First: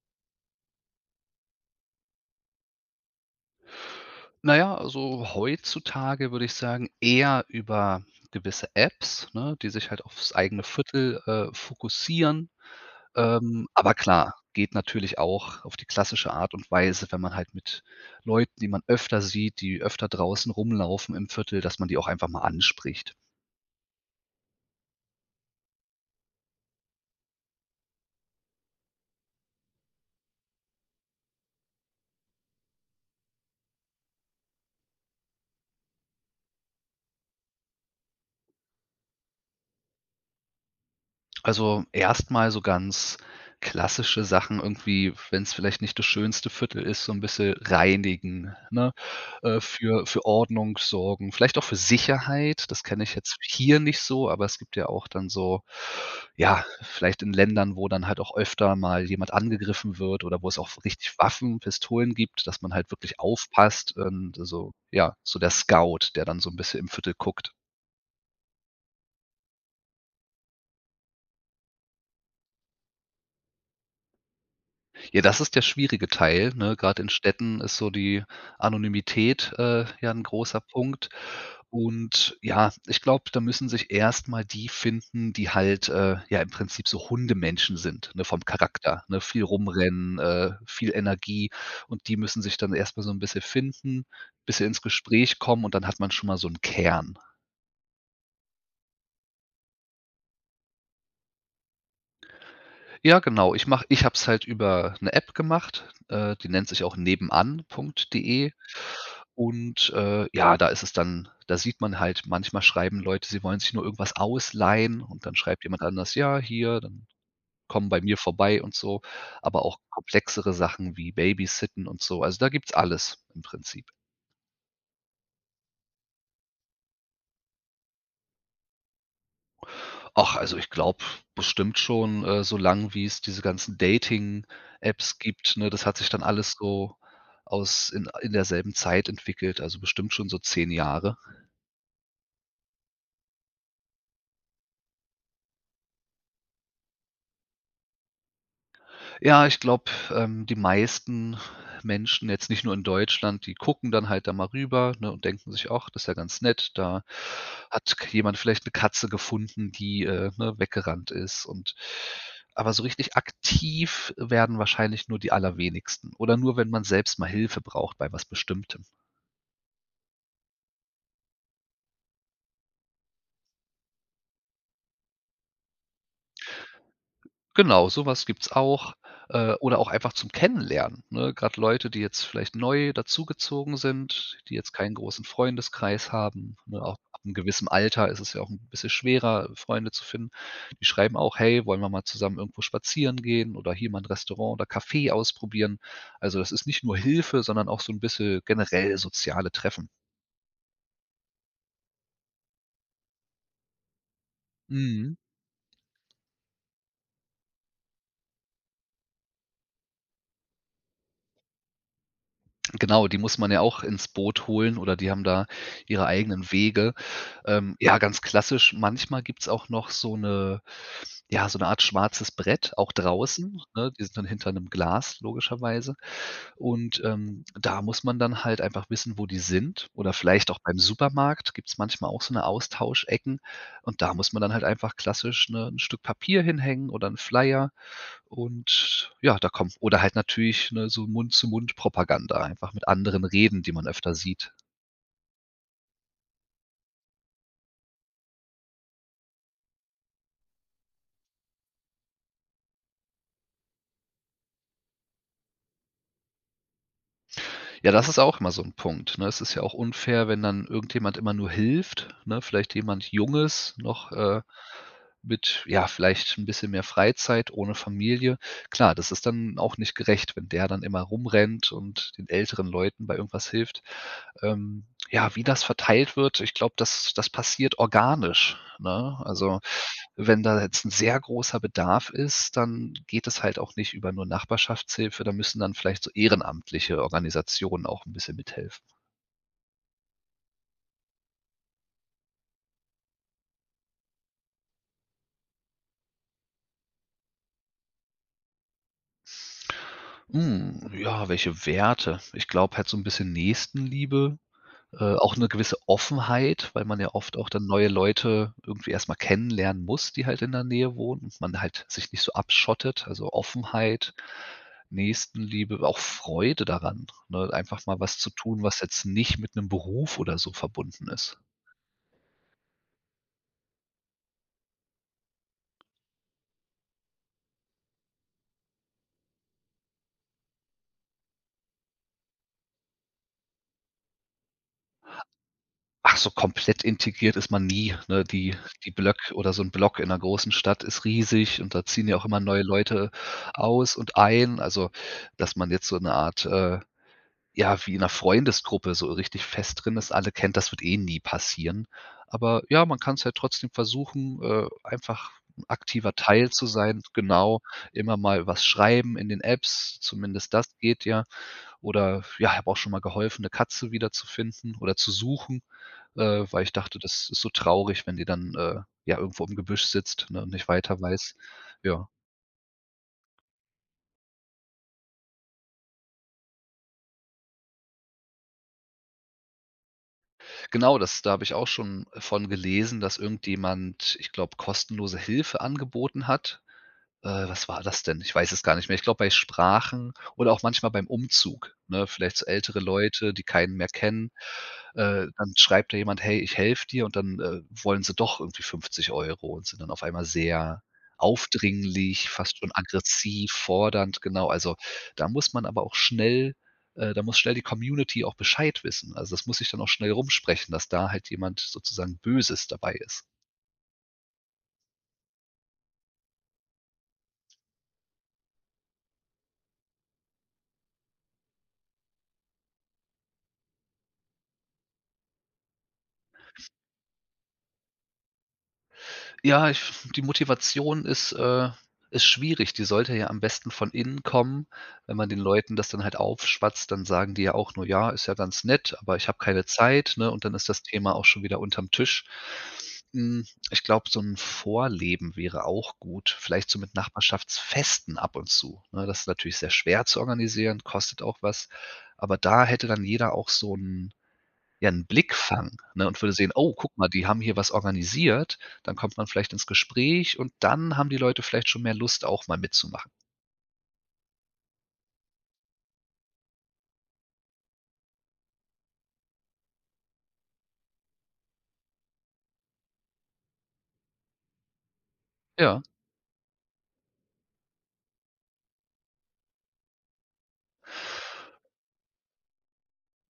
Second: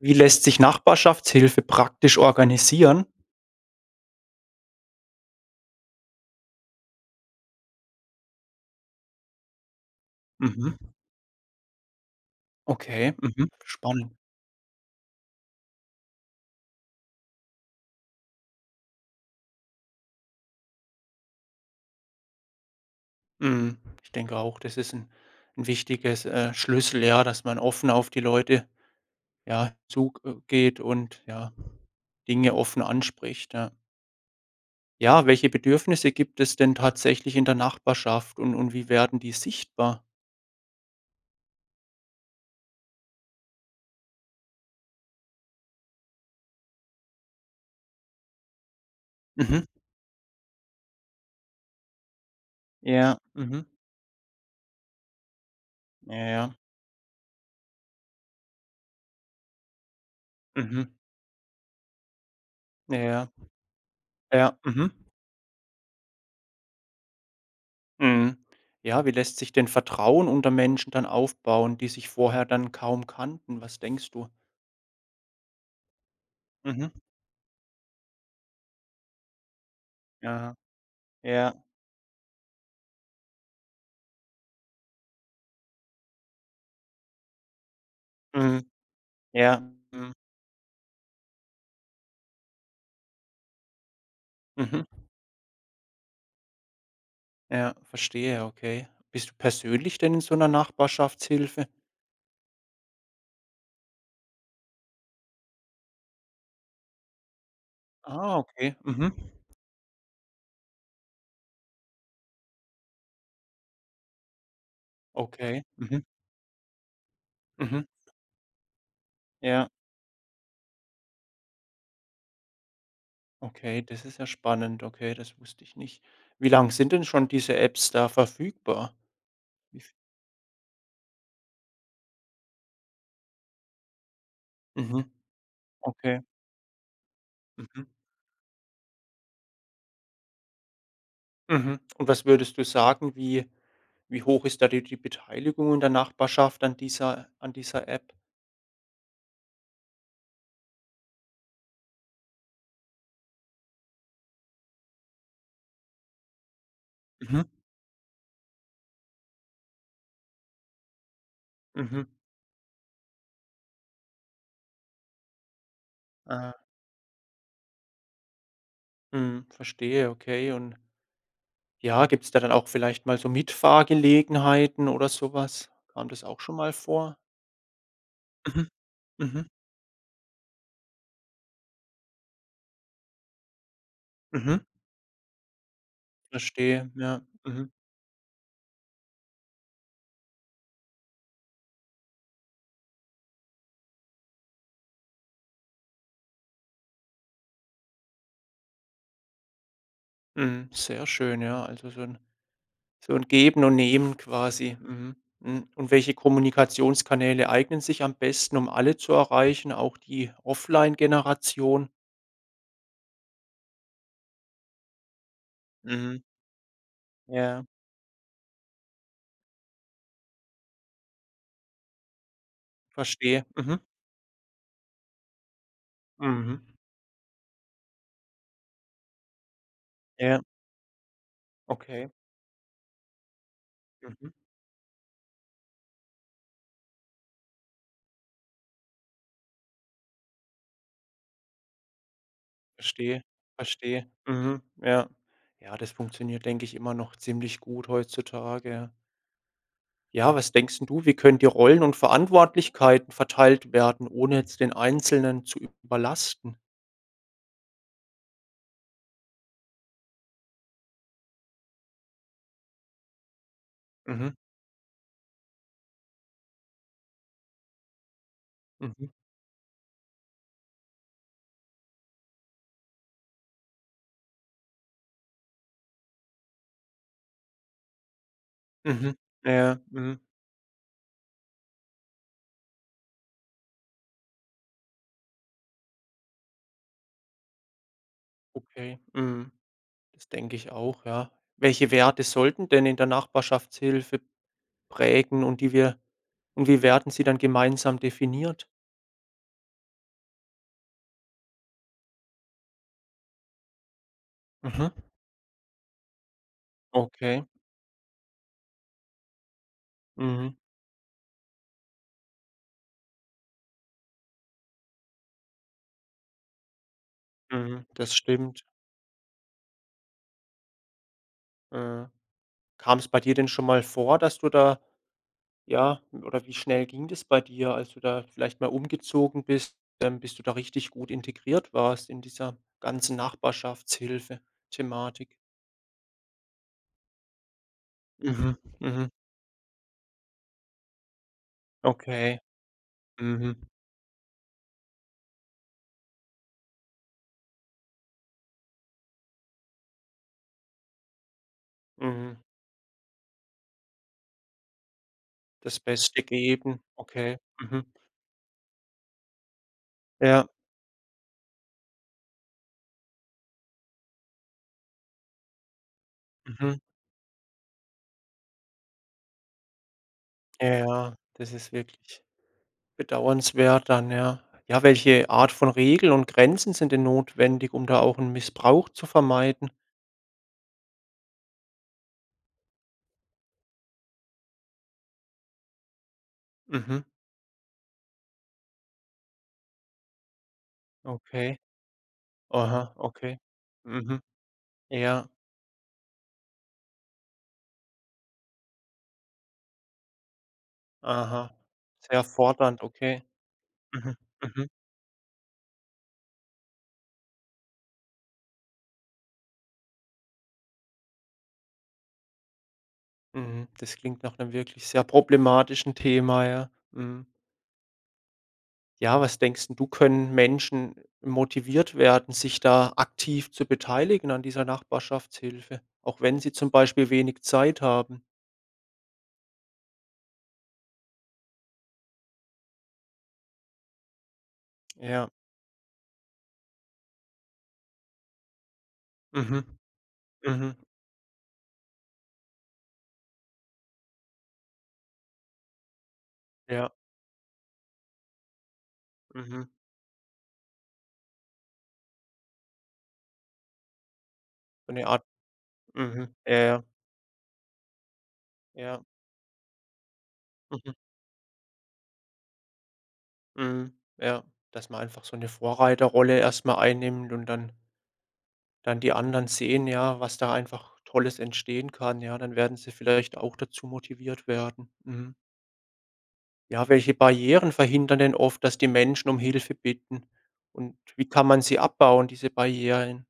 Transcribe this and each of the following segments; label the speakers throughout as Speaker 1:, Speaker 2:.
Speaker 1: Wie lässt sich Nachbarschaftshilfe praktisch organisieren?
Speaker 2: Na ja, also heutzutage würde ich sagen, eher über gewisse Apps, ne, die sich halt aufs eigene
Speaker 1: Mhm.
Speaker 2: Viertel, fokussieren.
Speaker 1: Okay, mhm.
Speaker 2: Aber
Speaker 1: Spannend.
Speaker 2: klar, geht natürlich auch auf die klassische Art und Weise, wenn man halt mit Leuten, die man öfter sieht, die öfter draußen rumlaufen im Viertel, dass man die auch einfach mal anspricht.
Speaker 1: Mhm. Ich denke auch, das ist ein 'n wichtiges, Schlüssel, ja, dass man offen auf die Leute, ja, zug und, ja, Dinge offen anspricht, ja. Ja, welche Bedürfnisse gibt es denn tatsächlich in der Nachbarschaft und wie werden die sichtbar?
Speaker 2: Also, erstmal so ganz klassische Sachen irgendwie, wenn es vielleicht nicht das schönste Viertel ist, so ein bisschen reinigen, ne?
Speaker 1: Mhm.
Speaker 2: Für Ordnung sorgen, vielleicht auch für Sicherheit. Das kenne ich
Speaker 1: Ja,
Speaker 2: jetzt
Speaker 1: mhm.
Speaker 2: hier nicht so, aber es gibt ja auch dann so
Speaker 1: Ja, ja.
Speaker 2: ja, vielleicht in Ländern, wo dann halt auch öfter mal jemand angegriffen wird oder wo es auch
Speaker 1: Mhm.
Speaker 2: richtig Waffen, Pistolen gibt, dass man halt
Speaker 1: Ja,
Speaker 2: wirklich
Speaker 1: ja.
Speaker 2: aufpasst, und
Speaker 1: Ja,
Speaker 2: so
Speaker 1: mhm.
Speaker 2: ja, so der Scout, der dann so ein bisschen im Viertel guckt.
Speaker 1: Mhm. Ja, wie lässt sich denn Vertrauen unter Menschen dann aufbauen, die sich vorher dann kaum kannten? Was denkst du?
Speaker 2: Ja, das ist der schwierige Teil, ne?
Speaker 1: Mhm.
Speaker 2: Grad in Städten ist so die Anonymität, ja ein
Speaker 1: Ja,
Speaker 2: großer Punkt.
Speaker 1: ja,
Speaker 2: Und ja, ich glaube, da müssen sich erst mal die finden, die halt, ja, im Prinzip so Hundemenschen sind, ne, vom
Speaker 1: mhm,
Speaker 2: Charakter, ne? Viel
Speaker 1: ja, mhm,
Speaker 2: rumrennen, viel Energie, und die müssen sich dann erst mal so ein bisschen finden, bisschen ins
Speaker 1: mhm.
Speaker 2: Gespräch kommen und dann hat man schon mal so einen Kern.
Speaker 1: Ja, verstehe, okay. Bist du persönlich denn in so einer Nachbarschaftshilfe?
Speaker 2: Ja, genau, ich habe es halt über eine App gemacht, die nennt sich auch
Speaker 1: Ah,
Speaker 2: nebenan.de.
Speaker 1: okay, mhm,
Speaker 2: Und, ja, da ist es dann da sieht man halt, manchmal schreiben Leute, sie wollen sich nur irgendwas ausleihen und dann
Speaker 1: okay,
Speaker 2: schreibt jemand
Speaker 1: mhm,
Speaker 2: anders: „Ja, hier, dann
Speaker 1: mhm.
Speaker 2: komm bei mir vorbei" und so, aber
Speaker 1: Ja,
Speaker 2: auch komplexere Sachen wie Babysitten und so. Also, da gibt's alles im
Speaker 1: okay,
Speaker 2: Prinzip.
Speaker 1: das ist ja spannend. Okay, das wusste ich nicht. Wie lang sind denn schon diese Apps da verfügbar? Wie v
Speaker 2: Ach, also, ich glaube bestimmt schon, so lang, wie es diese ganzen
Speaker 1: mhm,
Speaker 2: Dating-Apps gibt, ne? Das hat sich
Speaker 1: okay,
Speaker 2: dann alles so
Speaker 1: mhm,
Speaker 2: aus in derselben Zeit entwickelt, also, bestimmt schon so 10 Jahre.
Speaker 1: mhm. Und was würdest du sagen, wie hoch ist da die Beteiligung in der Nachbarschaft an dieser App?
Speaker 2: Ja, ich glaube, die meisten Menschen, jetzt nicht nur in Deutschland, die gucken dann halt da mal rüber, ne, und denken sich: „Ach, das ist ja ganz nett. Da
Speaker 1: Mhm.
Speaker 2: hat k jemand vielleicht eine Katze gefunden, die, ne, weggerannt ist." Und
Speaker 1: Mhm.
Speaker 2: aber so richtig aktiv werden wahrscheinlich nur die allerwenigsten oder
Speaker 1: Ah,
Speaker 2: nur, wenn man selbst mal Hilfe braucht bei was Bestimmtem.
Speaker 1: mhm, verstehe, okay. Und ja, gibt es da dann auch vielleicht mal so Mitfahrgelegenheiten oder sowas? Kam das auch schon mal vor?
Speaker 2: Genau, sowas gibt's
Speaker 1: Mhm.
Speaker 2: auch,
Speaker 1: Mhm.
Speaker 2: oder auch einfach zum Kennenlernen, ne? Grad Leute, die jetzt vielleicht neu dazugezogen sind, die
Speaker 1: Mhm.
Speaker 2: jetzt keinen großen Freundeskreis haben, ne?
Speaker 1: Verstehe,
Speaker 2: Auch ab
Speaker 1: ja.
Speaker 2: einem gewissen
Speaker 1: Mhm.
Speaker 2: Alter ist es ja auch ein bisschen schwerer, Freunde zu finden. Die schreiben auch: „Hey, wollen wir mal zusammen irgendwo spazieren gehen oder hier mal ein Restaurant oder Café ausprobieren?" Also, das ist nicht nur Hilfe, sondern auch so ein bisschen generell soziale Treffen.
Speaker 1: Mhm. Sehr schön, ja. Also so 'n Geben und Nehmen quasi. Mhm.
Speaker 2: Mhm.
Speaker 1: Mhm. Und welche Kommunikationskanäle eignen sich am besten, um alle zu erreichen, auch die Offline-Generation?
Speaker 2: Genau, die muss man ja auch ins Boot holen oder die haben da ihre
Speaker 1: Mhm.
Speaker 2: eigenen Wege.
Speaker 1: Ja.
Speaker 2: Ja, ganz klassisch, manchmal gibt's auch noch so eine, ja, so eine Art schwarzes Brett, auch
Speaker 1: Verstehe.
Speaker 2: draußen,
Speaker 1: Mhm.
Speaker 2: ne? Die sind dann hinter einem Glas logischerweise.
Speaker 1: Mhm.
Speaker 2: Und, da muss man dann halt einfach wissen, wo die sind oder
Speaker 1: Ja,
Speaker 2: vielleicht auch beim Supermarkt gibt's
Speaker 1: okay.
Speaker 2: manchmal auch so eine Austauschecken und da
Speaker 1: Mhm.
Speaker 2: muss man dann halt einfach klassisch, ne, 'n Stück Papier hinhängen oder 'n Flyer, und ja, da kommt oder halt natürlich, ne, so Mund-zu-Mund-Propaganda, einfach mit
Speaker 1: Verstehe,
Speaker 2: anderen reden, die man
Speaker 1: verstehe.
Speaker 2: öfter sieht.
Speaker 1: Mhm. Ja. Ja, das funktioniert, denke ich, immer noch ziemlich gut heutzutage, ja. Ja, was denkst 'n du, wie können die Rollen und Verantwortlichkeiten verteilt werden, ohne jetzt den Einzelnen zu überlasten?
Speaker 2: Ja, das ist auch immer so 'n Punkt, ne? Es ist ja auch unfair, wenn dann irgendjemand immer nur hilft, ne? Vielleicht jemand Junges noch,
Speaker 1: Mhm.
Speaker 2: mit, ja, vielleicht 'n bisschen mehr Freizeit, ohne Familie. Klar,
Speaker 1: Mhm.
Speaker 2: das ist dann auch nicht gerecht, wenn der dann immer rumrennt und den älteren Leuten bei irgendwas hilft. Ähm, ja, wie das verteilt wird, ich glaube, das das passiert organisch, ne?
Speaker 1: Mhm.
Speaker 2: Also,
Speaker 1: Ja. Mhm.
Speaker 2: wenn da jetzt 'n sehr großer Bedarf ist, dann geht es halt auch nicht über nur Nachbarschaftshilfe, da müssen dann vielleicht so ehrenamtliche Organisationen auch 'n bisschen mithelfen.
Speaker 1: Okay. Mhm. Das denke ich auch, ja. Welche Werte sollten denn in der Nachbarschaftshilfe prägen und die wir und wie werden sie dann gemeinsam definiert?
Speaker 2: Hm, ja, welche Werte? Ich glaube halt so 'n bisschen Nächstenliebe,
Speaker 1: Mhm.
Speaker 2: auch 'ne gewisse Offenheit, weil man ja oft
Speaker 1: Okay.
Speaker 2: auch dann neue Leute irgendwie erst mal kennenlernen muss, die halt in
Speaker 1: Mhm,
Speaker 2: der Nähe wohnen und man halt sich nicht so abschottet. Also, Offenheit, Nächstenliebe, auch Freude daran, ne, einfach
Speaker 1: mhm,
Speaker 2: mal
Speaker 1: das
Speaker 2: was zu tun,
Speaker 1: stimmt.
Speaker 2: was jetzt nicht mit 'nem Beruf oder so verbunden ist.
Speaker 1: Äh, Kam es bei dir denn schon mal vor, dass du da, ja, oder wie schnell ging das bei dir, als du da vielleicht mal umgezogen bist, bis du da richtig gut integriert warst in dieser ganzen Nachbarschaftshilfe-Thematik?
Speaker 2: Ach so, komplett integriert ist man nie, ne?
Speaker 1: Mhm,
Speaker 2: Die
Speaker 1: mhm,
Speaker 2: Blöcke oder so 'n Block in 'ner großen Stadt ist riesig und da ziehen ja auch
Speaker 1: okay.
Speaker 2: immer neue Leute
Speaker 1: Mhm,
Speaker 2: aus und ein. Also, dass man jetzt so 'ne Art, ja, wie in 'ner Freundesgruppe so richtig fest drin ist, alle kennt, das wird eh nie passieren.
Speaker 1: mhm.
Speaker 2: Aber ja, man kann's halt trotzdem versuchen, einfach 'n
Speaker 1: Das
Speaker 2: aktiver
Speaker 1: Beste
Speaker 2: Teil zu
Speaker 1: geben,
Speaker 2: sein.
Speaker 1: okay.
Speaker 2: Genau,
Speaker 1: Mhm.
Speaker 2: immer mal was schreiben in den Apps,
Speaker 1: Ja,
Speaker 2: zumindest das geht ja. Oder ja, habe auch schon mal geholfen, 'ne Katze wiederzufinden oder zu suchen, weil ich
Speaker 1: mhm.
Speaker 2: dachte, das ist so traurig, wenn die dann, ja, irgendwo im Gebüsch sitzt, ne, und nicht
Speaker 1: Ja,
Speaker 2: weiter
Speaker 1: ja,
Speaker 2: weiß.
Speaker 1: das ist
Speaker 2: Ja.
Speaker 1: wirklich bedauernswert dann, ja. Ja, welche Art von Regeln und Grenzen sind denn notwendig, um da auch 'n Missbrauch zu vermeiden?
Speaker 2: Genau, das da habe ich auch schon von gelesen, dass irgendjemand, ich glaube, kostenlose Hilfe angeboten hat.
Speaker 1: Mhm,
Speaker 2: Was war das denn? Ich weiß es gar nicht mehr. Ich glaube, bei Sprachen oder auch manchmal beim
Speaker 1: okay.
Speaker 2: Umzug, ne? Vielleicht so ältere
Speaker 1: Aha,
Speaker 2: Leute,
Speaker 1: okay.
Speaker 2: die keinen mehr
Speaker 1: Mhm,
Speaker 2: kennen.
Speaker 1: ja,
Speaker 2: Dann schreibt da jemand: „Hey, ich helfe dir", und dann, wollen sie doch irgendwie 50 € und sind dann auf einmal sehr
Speaker 1: aha. Sehr
Speaker 2: aufdringlich, fast schon
Speaker 1: fordernd, okay.
Speaker 2: aggressiv,
Speaker 1: Mhm,
Speaker 2: fordernd, genau.
Speaker 1: mhm,
Speaker 2: Also, da muss man aber auch schnell, da muss schnell die Community auch Bescheid wissen. Also, das muss sich dann auch schnell rumsprechen, dass da halt jemand sozusagen Böses dabei ist.
Speaker 1: mhm. Das klingt nach 'nem wirklich sehr problematischen Thema, ja. Mhm. Ja, was denkst 'n du, können Menschen motiviert werden, sich da aktiv zu beteiligen an dieser Nachbarschaftshilfe, auch wenn sie zum Beispiel wenig Zeit haben?
Speaker 2: Ja, ich die Motivation ist schwierig. Die sollte ja am besten von innen kommen. Wenn
Speaker 1: Ja.
Speaker 2: man den Leuten das dann halt aufschwatzt, dann sagen die ja auch nur: „Ja, ist ja ganz nett, aber ich habe
Speaker 1: Mhm,
Speaker 2: keine Zeit", ne? Und dann ist
Speaker 1: mhm.
Speaker 2: das Thema auch schon wieder unterm Tisch. Hm, Ich glaube, so ein Vorleben wäre auch gut, vielleicht so
Speaker 1: Ja,
Speaker 2: mit Nachbarschaftsfesten ab und zu, ne? Das ist natürlich
Speaker 1: mhm.
Speaker 2: sehr schwer zu organisieren, kostet auch was, aber da hätte dann jeder auch so 'n ja,
Speaker 1: So eine
Speaker 2: 'n
Speaker 1: Art,
Speaker 2: Blick fangen, ne, und
Speaker 1: mhm,
Speaker 2: würde sehen:
Speaker 1: ja,
Speaker 2: „Oh,
Speaker 1: ja,
Speaker 2: guck mal, die haben hier was organisiert." Dann
Speaker 1: ja,
Speaker 2: kommt man vielleicht ins Gespräch und
Speaker 1: mhm,
Speaker 2: dann haben die Leute vielleicht schon mehr Lust, auch mal mitzumachen.
Speaker 1: mhm, ja, dass man einfach so eine Vorreiterrolle erstmal einnimmt und dann die anderen sehen, ja, was da einfach Tolles entstehen kann, ja, dann werden sie vielleicht auch dazu motiviert werden. Mhm.
Speaker 2: Ja,
Speaker 1: Ja, welche Barrieren verhindern denn oft, dass die Menschen um Hilfe bitten und wie kann man sie abbauen, diese Barrieren?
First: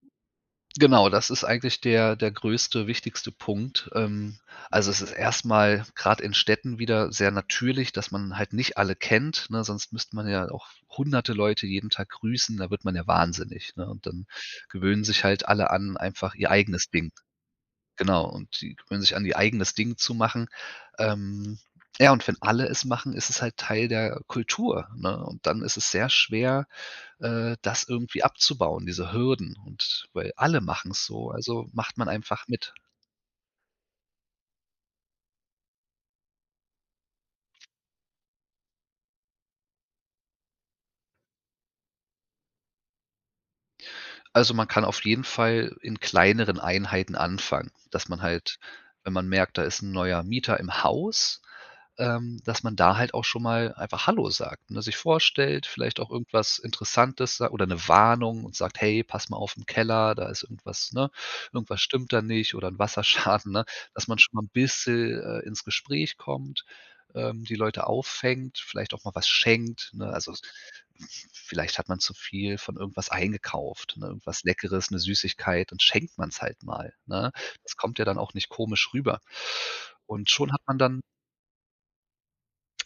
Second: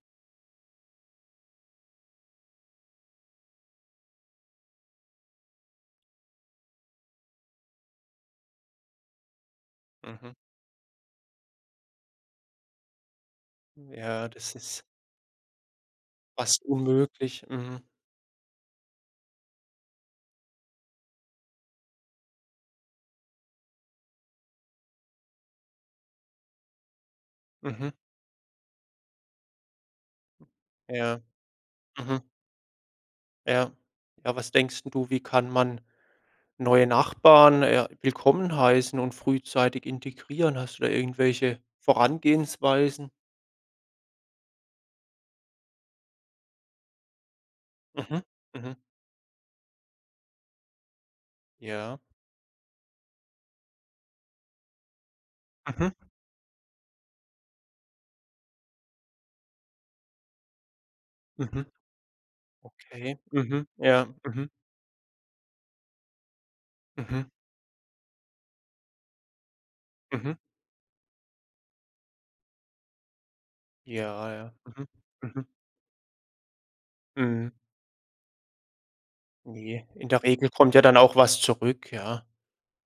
Speaker 2: genau, das ist eigentlich der größte, wichtigste Punkt. Also, es ist erst mal grad in Städten wieder sehr natürlich, dass man halt nicht alle kennt, ne, sonst müsste man
Speaker 1: Mhm.
Speaker 2: ja auch hunderte Leute jeden Tag grüßen, da wird man ja wahnsinnig, ne? Und dann
Speaker 1: Ja, das ist
Speaker 2: gewöhnen sich halt alle an, einfach ihr
Speaker 1: fast
Speaker 2: eigenes Ding.
Speaker 1: unmöglich. Mhm,
Speaker 2: Genau, und die gewöhnen sich an, ihr eigenes Ding zu machen. Ähm, ja, und wenn alle es machen, ist es halt Teil der Kultur, ne? Und dann ist es sehr schwer, das
Speaker 1: mhm,
Speaker 2: irgendwie abzubauen, diese Hürden. Und weil alle machen es
Speaker 1: ja,
Speaker 2: so, also macht man
Speaker 1: mhm.
Speaker 2: einfach mit.
Speaker 1: Ja. Ja, was denkst 'n du, wie kann man neue Nachbarn, willkommen heißen und frühzeitig integrieren? Hast du da irgendwelche Vorangehensweisen?
Speaker 2: Also, man kann auf jeden Fall in kleineren Einheiten anfangen, dass
Speaker 1: Mhm,
Speaker 2: man halt,
Speaker 1: mhm,
Speaker 2: wenn man merkt, da ist ein neuer Mieter im Haus,
Speaker 1: ja.
Speaker 2: dass man da halt auch schon mal einfach „Hallo" sagt, ne, sich vorstellt,
Speaker 1: Mhm,
Speaker 2: vielleicht auch irgendwas Interessantes sa oder eine Warnung, und sagt: „Hey, pass mal auf im Keller, da ist irgendwas, ne?
Speaker 1: mhm,
Speaker 2: Irgendwas stimmt da nicht oder ein
Speaker 1: okay.
Speaker 2: Wasserschaden", ne?
Speaker 1: Mhm, ja,
Speaker 2: Dass man schon mal
Speaker 1: mhm,
Speaker 2: ein bisschen, ins Gespräch kommt,
Speaker 1: mhm,
Speaker 2: die Leute auffängt, vielleicht auch mal was schenkt, ne?
Speaker 1: mhm.
Speaker 2: Also, s vielleicht hat man zu viel von irgendwas eingekauft, ne,
Speaker 1: Ja,
Speaker 2: irgendwas
Speaker 1: ja. Mhm,
Speaker 2: Leckeres, eine
Speaker 1: mhm,
Speaker 2: Süßigkeit, dann schenkt man es halt mal, ne?
Speaker 1: mhm.
Speaker 2: Das kommt ja dann auch nicht komisch rüber.
Speaker 1: Ne, in der
Speaker 2: Und
Speaker 1: Regel
Speaker 2: schon hat
Speaker 1: kommt
Speaker 2: man
Speaker 1: ja dann
Speaker 2: dann.
Speaker 1: auch was zurück, ja.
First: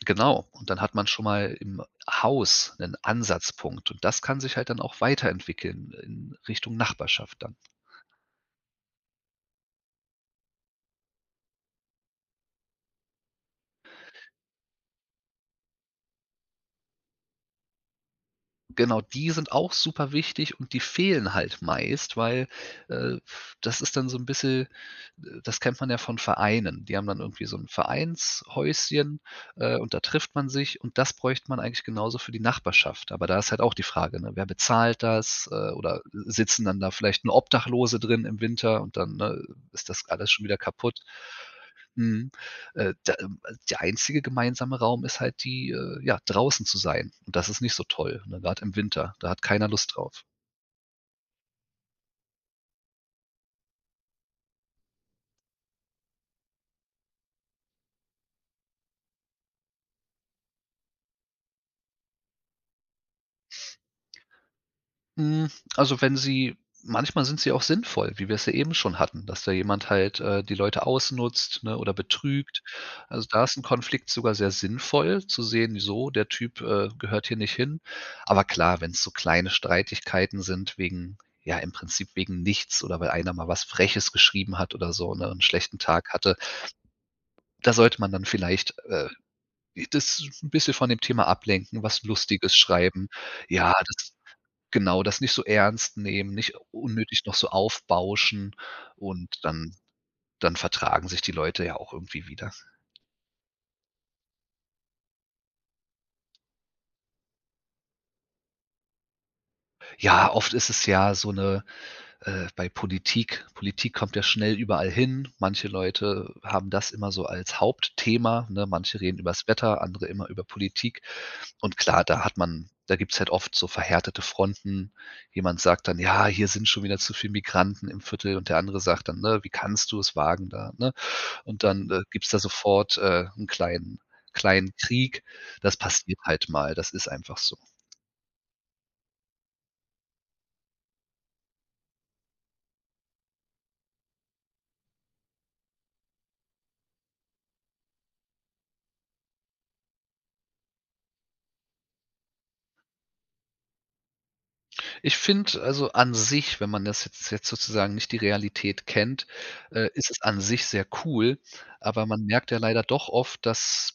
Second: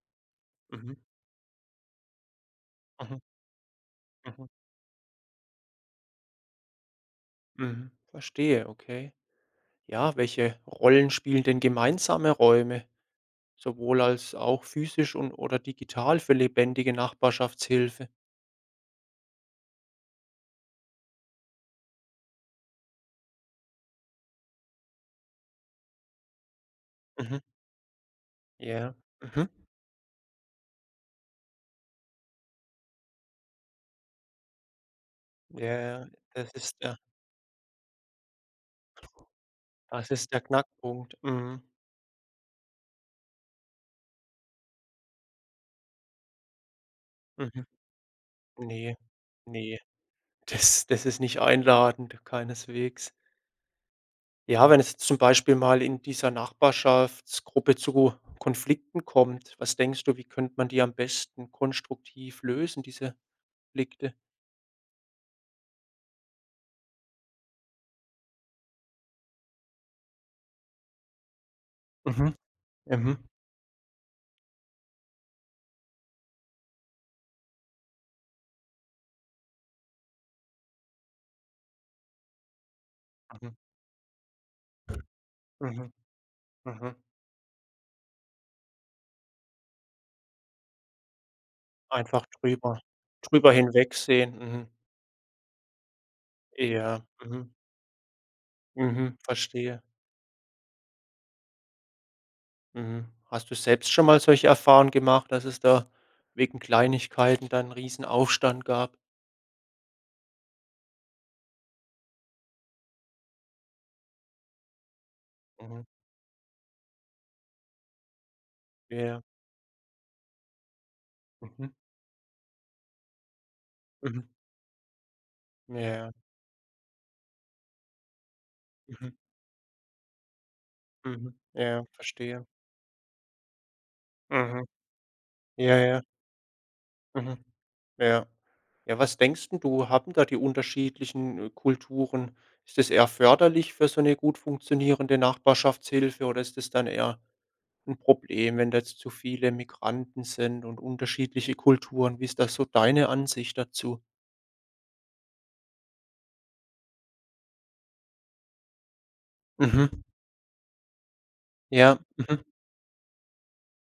Speaker 2: Genau, und dann hat
Speaker 1: Mhm,
Speaker 2: man schon mal im Haus 'nen
Speaker 1: mhm,
Speaker 2: Ansatzpunkt und das kann
Speaker 1: mhm,
Speaker 2: sich halt dann auch weiterentwickeln in Richtung Nachbarschaft dann.
Speaker 1: mhm. Verstehe, okay. Ja, welche Rollen spielen denn gemeinsame Räume? Sowohl als auch physisch und oder digital für lebendige Nachbarschaftshilfe.
Speaker 2: Genau, die sind auch super wichtig und die fehlen halt meist, weil, äh, das ist dann so ein bisschen, das kennt man ja von Vereinen. Die haben dann
Speaker 1: Mhm.
Speaker 2: irgendwie so ein
Speaker 1: Ja.
Speaker 2: Vereinshäuschen,
Speaker 1: Mhm.
Speaker 2: und da trifft man sich und das bräuchte man eigentlich genauso für die Nachbarschaft. Aber da ist halt auch die Frage, ne, wer bezahlt das,
Speaker 1: Ja,
Speaker 2: oder
Speaker 1: ja, das
Speaker 2: sitzen
Speaker 1: ist
Speaker 2: dann da
Speaker 1: der
Speaker 2: vielleicht nur Obdachlose drin im Winter und dann, ne, ist das
Speaker 1: das
Speaker 2: alles
Speaker 1: ist der
Speaker 2: schon wieder kaputt.
Speaker 1: Knackpunkt. Mhm.
Speaker 2: Mhm. Da der einzige gemeinsame Raum ist halt die, ja, draußen zu sein. Und das ist
Speaker 1: Mhm.
Speaker 2: nicht so toll, ne, grad im
Speaker 1: Ne,
Speaker 2: Winter. Da hat keiner
Speaker 1: ne,
Speaker 2: Lust drauf.
Speaker 1: das ist nicht einladend, keineswegs. Ja, wenn es jetzt zum Beispiel mal in dieser Nachbarschaftsgruppe zu Konflikten kommt, was denkst du, wie könnte man die am besten konstruktiv lösen, diese Konflikte?
Speaker 2: Hm, also, wenn sie manchmal sind sie auch sinnvoll, wie wir's ja eben schon hatten, dass da jemand halt, die Leute ausnutzt, ne, oder
Speaker 1: Mhm.
Speaker 2: betrügt.
Speaker 1: Mhm.
Speaker 2: Also, da ist ein Konflikt sogar sehr sinnvoll zu sehen, so, der Typ, gehört hier nicht hin. Aber klar, wenn es so kleine Streitigkeiten sind wegen, ja, im Prinzip wegen nichts oder weil einer mal
Speaker 1: Mhm.
Speaker 2: was Freches geschrieben hat oder so, ne, 'n schlechten
Speaker 1: Mhm.
Speaker 2: Tag hatte,
Speaker 1: Mhm.
Speaker 2: da sollte man dann vielleicht, das ein bisschen von dem Thema ablenken, was
Speaker 1: Einfach
Speaker 2: Lustiges
Speaker 1: drüber
Speaker 2: schreiben.
Speaker 1: drüber
Speaker 2: Ja, das
Speaker 1: hinwegsehen, mhm.
Speaker 2: genau, das nicht so ernst nehmen, nicht
Speaker 1: Ja,
Speaker 2: unnötig noch so
Speaker 1: mhm,
Speaker 2: aufbauschen
Speaker 1: mhm,
Speaker 2: und dann
Speaker 1: verstehe.
Speaker 2: dann vertragen sich die Leute ja auch irgendwie wieder.
Speaker 1: Mhm. Hast du selbst schon mal solche Erfahrungen gemacht, dass es da wegen Kleinigkeiten dann 'n Riesenaufstand gab?
Speaker 2: Ja, oft ist es ja so 'ne bei Politik. Politik kommt ja schnell überall hin. Manche
Speaker 1: Mhm,
Speaker 2: Leute haben das immer so als Hauptthema, ne? Manche reden
Speaker 1: ja,
Speaker 2: über das Wetter, andere immer über Politik.
Speaker 1: mhm,
Speaker 2: Und klar, da hat man da gibt's halt oft so verhärtete
Speaker 1: mhm,
Speaker 2: Fronten. Jemand
Speaker 1: ja,
Speaker 2: sagt dann:
Speaker 1: ja,
Speaker 2: „Ja, hier sind schon wieder zu viele Migranten im Viertel.“ Und der andere sagt
Speaker 1: mhm,
Speaker 2: dann, ne: „Wie kannst du es wagen da“, ne?
Speaker 1: mhm,
Speaker 2: Und
Speaker 1: ja,
Speaker 2: dann gibt's da
Speaker 1: verstehe.
Speaker 2: sofort 'n kleinen
Speaker 1: Mhm,
Speaker 2: kleinen Krieg.
Speaker 1: ja,
Speaker 2: Das
Speaker 1: ja,
Speaker 2: passiert halt mal, das ist
Speaker 1: mhm,
Speaker 2: einfach so.
Speaker 1: ja. Ja, was denkst 'n du, haben da die unterschiedlichen, Kulturen, ist das eher förderlich für so 'ne gut funktionierende Nachbarschaftshilfe oder ist das dann eher ein Problem, wenn da jetzt zu viele Migranten sind und unterschiedliche Kulturen? Wie ist da so deine Ansicht dazu?
Speaker 2: Ich finde, also, an sich, wenn man das jetzt sozusagen nicht die Realität kennt,
Speaker 1: Mhm.
Speaker 2: ist es an sich sehr cool,
Speaker 1: Ja.
Speaker 2: aber man
Speaker 1: Mhm.
Speaker 2: merkt ja leider doch oft, dass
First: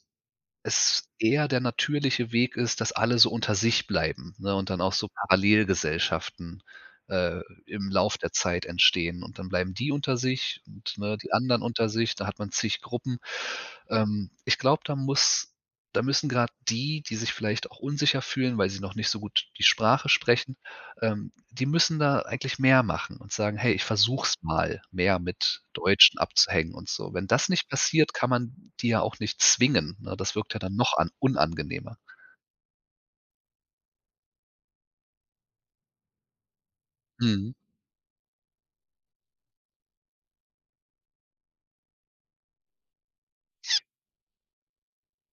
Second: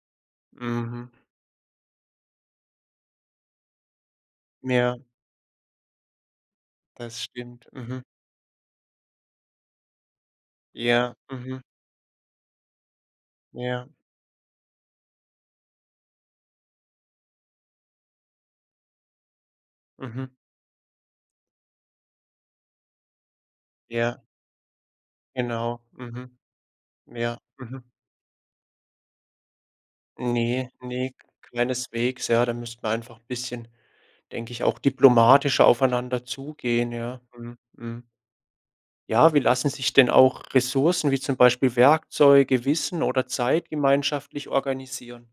Speaker 2: es
Speaker 1: Mhm.
Speaker 2: eher der natürliche Weg ist, dass alle so unter sich bleiben, ne, und dann auch
Speaker 1: Ja,
Speaker 2: so Parallelgesellschaften
Speaker 1: das
Speaker 2: äh,
Speaker 1: stimmt.
Speaker 2: im
Speaker 1: Mhm.
Speaker 2: Lauf der Zeit entstehen. Und dann bleiben die unter sich und,
Speaker 1: Ja.
Speaker 2: ne, die
Speaker 1: Mhm.
Speaker 2: anderen unter sich, da hat man zig Gruppen.
Speaker 1: Ja.
Speaker 2: Ich glaube, da müssen gerade die, die sich vielleicht auch unsicher fühlen, weil sie noch nicht so gut die Sprache
Speaker 1: Mhm.
Speaker 2: sprechen, die müssen da eigentlich mehr machen und sagen: „Hey, ich
Speaker 1: Ja,
Speaker 2: versuch's mal, mehr mit
Speaker 1: genau.
Speaker 2: Deutschen
Speaker 1: Mhm.
Speaker 2: abzuhängen und so.“ Wenn
Speaker 1: Ja.
Speaker 2: das nicht
Speaker 1: Mhm.
Speaker 2: passiert, kann man die ja auch nicht zwingen, ne? Das wirkt ja
Speaker 1: Ne,
Speaker 2: dann noch an
Speaker 1: ne,
Speaker 2: unangenehmer.
Speaker 1: keineswegs, ja. Da müsste man einfach 'n bisschen, denke ich, auch diplomatischer aufeinander zugehen, ja.
Speaker 2: Mhm.
Speaker 1: Mhm. Mhm. Ja, wie lassen sich denn auch Ressourcen wie zum Beispiel Werkzeuge, Wissen oder Zeit gemeinschaftlich organisieren?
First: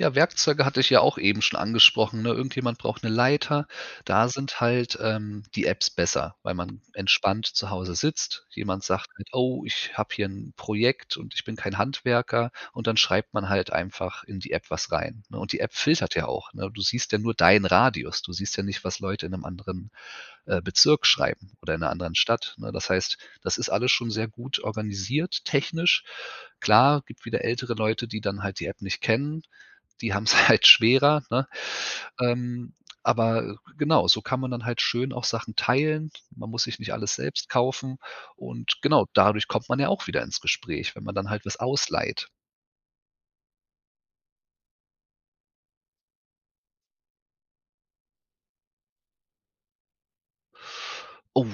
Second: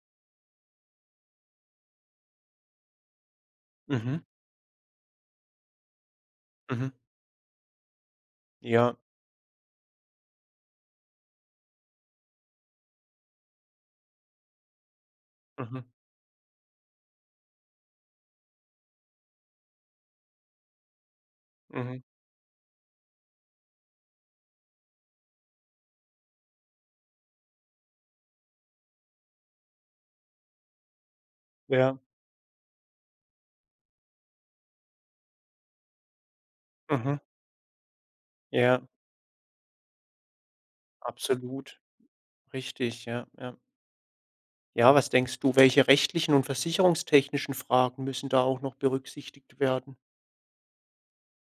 Speaker 2: Ja, Werkzeuge hatte ich ja auch eben schon angesprochen, ne? Irgendjemand braucht eine Leiter.
Speaker 1: Mhm,
Speaker 2: Da sind halt, die Apps besser, weil man
Speaker 1: mhm.
Speaker 2: entspannt zu Hause sitzt. Jemand
Speaker 1: Ja,
Speaker 2: sagt halt: „Oh, ich habe hier ein Projekt und ich bin kein Handwerker.“ Und dann schreibt man halt einfach in die App was rein, ne? Und die App
Speaker 1: mhm,
Speaker 2: filtert ja auch, ne? Du siehst ja nur deinen Radius. Du siehst ja nicht, was Leute in einem anderen Bezirk schreiben oder in einer
Speaker 1: mhm.
Speaker 2: anderen Stadt, ne? Das heißt, das ist alles schon sehr gut organisiert technisch. Klar, gibt wieder ältere Leute, die dann halt die App nicht kennen, die haben es halt schwerer, ne?
Speaker 1: Ja,
Speaker 2: Ähm, aber genau, so kann man dann halt schön auch Sachen teilen. Man muss sich nicht alles
Speaker 1: mhm.
Speaker 2: selbst kaufen und
Speaker 1: Ja,
Speaker 2: genau, dadurch kommt man ja auch wieder ins Gespräch, wenn man dann halt was
Speaker 1: absolut.
Speaker 2: ausleiht.
Speaker 1: Richtig, ja, ja. Ja, was denkst du, welche rechtlichen und versicherungstechnischen Fragen müssen da auch noch berücksichtigt werden?
Speaker 2: Oh,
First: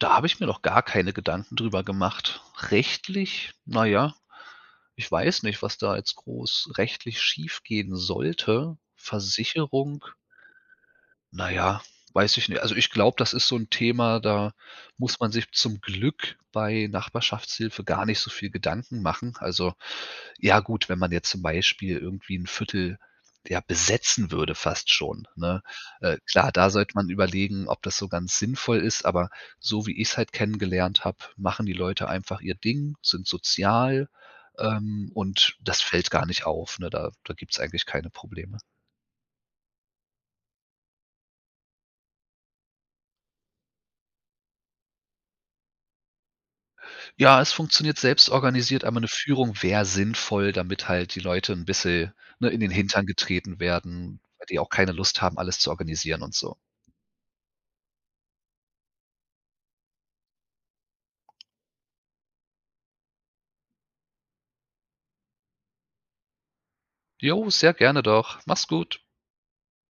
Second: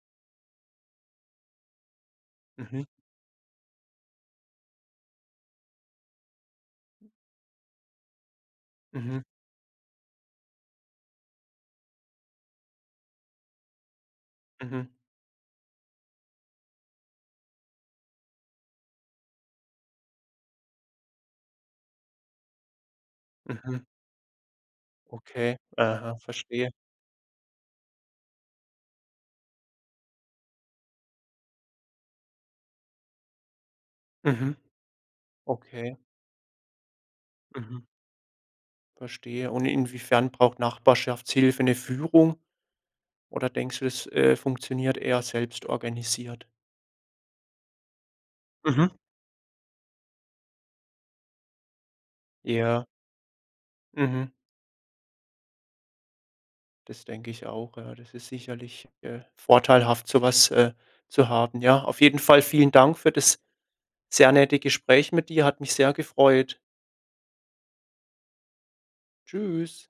Speaker 2: da habe ich mir noch gar keine Gedanken drüber gemacht.
Speaker 1: Mhm,
Speaker 2: Rechtlich? Na ja, ich weiß nicht, was da jetzt groß rechtlich schiefgehen sollte.
Speaker 1: mhm,
Speaker 2: Versicherung? Na ja, weiß ich nicht. Also, ich glaube, das ist so 'n Thema, da
Speaker 1: mhm,
Speaker 2: muss man sich zum Glück bei Nachbarschaftshilfe gar nicht so viel Gedanken machen. Also, ja gut, wenn man jetzt zum Beispiel irgendwie 'n Viertel, ja,
Speaker 1: mhm.
Speaker 2: besetzen würde fast schon,
Speaker 1: Okay,
Speaker 2: ne?
Speaker 1: aha,
Speaker 2: Klar, da
Speaker 1: verstehe.
Speaker 2: sollte man überlegen, ob das so ganz sinnvoll ist, aber so wie ich's halt kennengelernt habe, machen die Leute einfach ihr Ding, sind sozial,
Speaker 1: Mhm,
Speaker 2: und das
Speaker 1: okay,
Speaker 2: fällt gar nicht auf, ne? Da gibt's
Speaker 1: mhm,
Speaker 2: eigentlich keine Probleme.
Speaker 1: verstehe. Und inwiefern braucht Nachbarschaftshilfe eine Führung? Oder denkst du, das, funktioniert eher selbst organisiert?
Speaker 2: Ja, es funktioniert selbst organisiert, aber
Speaker 1: Mhm.
Speaker 2: eine Führung wäre sinnvoll, damit halt die Leute ein bisschen, ne, in den
Speaker 1: Ja,
Speaker 2: Hintern getreten werden,
Speaker 1: mhm,
Speaker 2: weil die auch keine Lust haben, alles zu organisieren und so.
Speaker 1: das denke ich auch, ja. Das ist sicherlich, vorteilhaft, sowas zu haben. Ja, auf jeden Fall vielen Dank für das sehr nette Gespräch mit dir, hat mich sehr gefreut.
Speaker 2: Jo, sehr gerne doch. Mach's gut.
Speaker 1: Tschüss.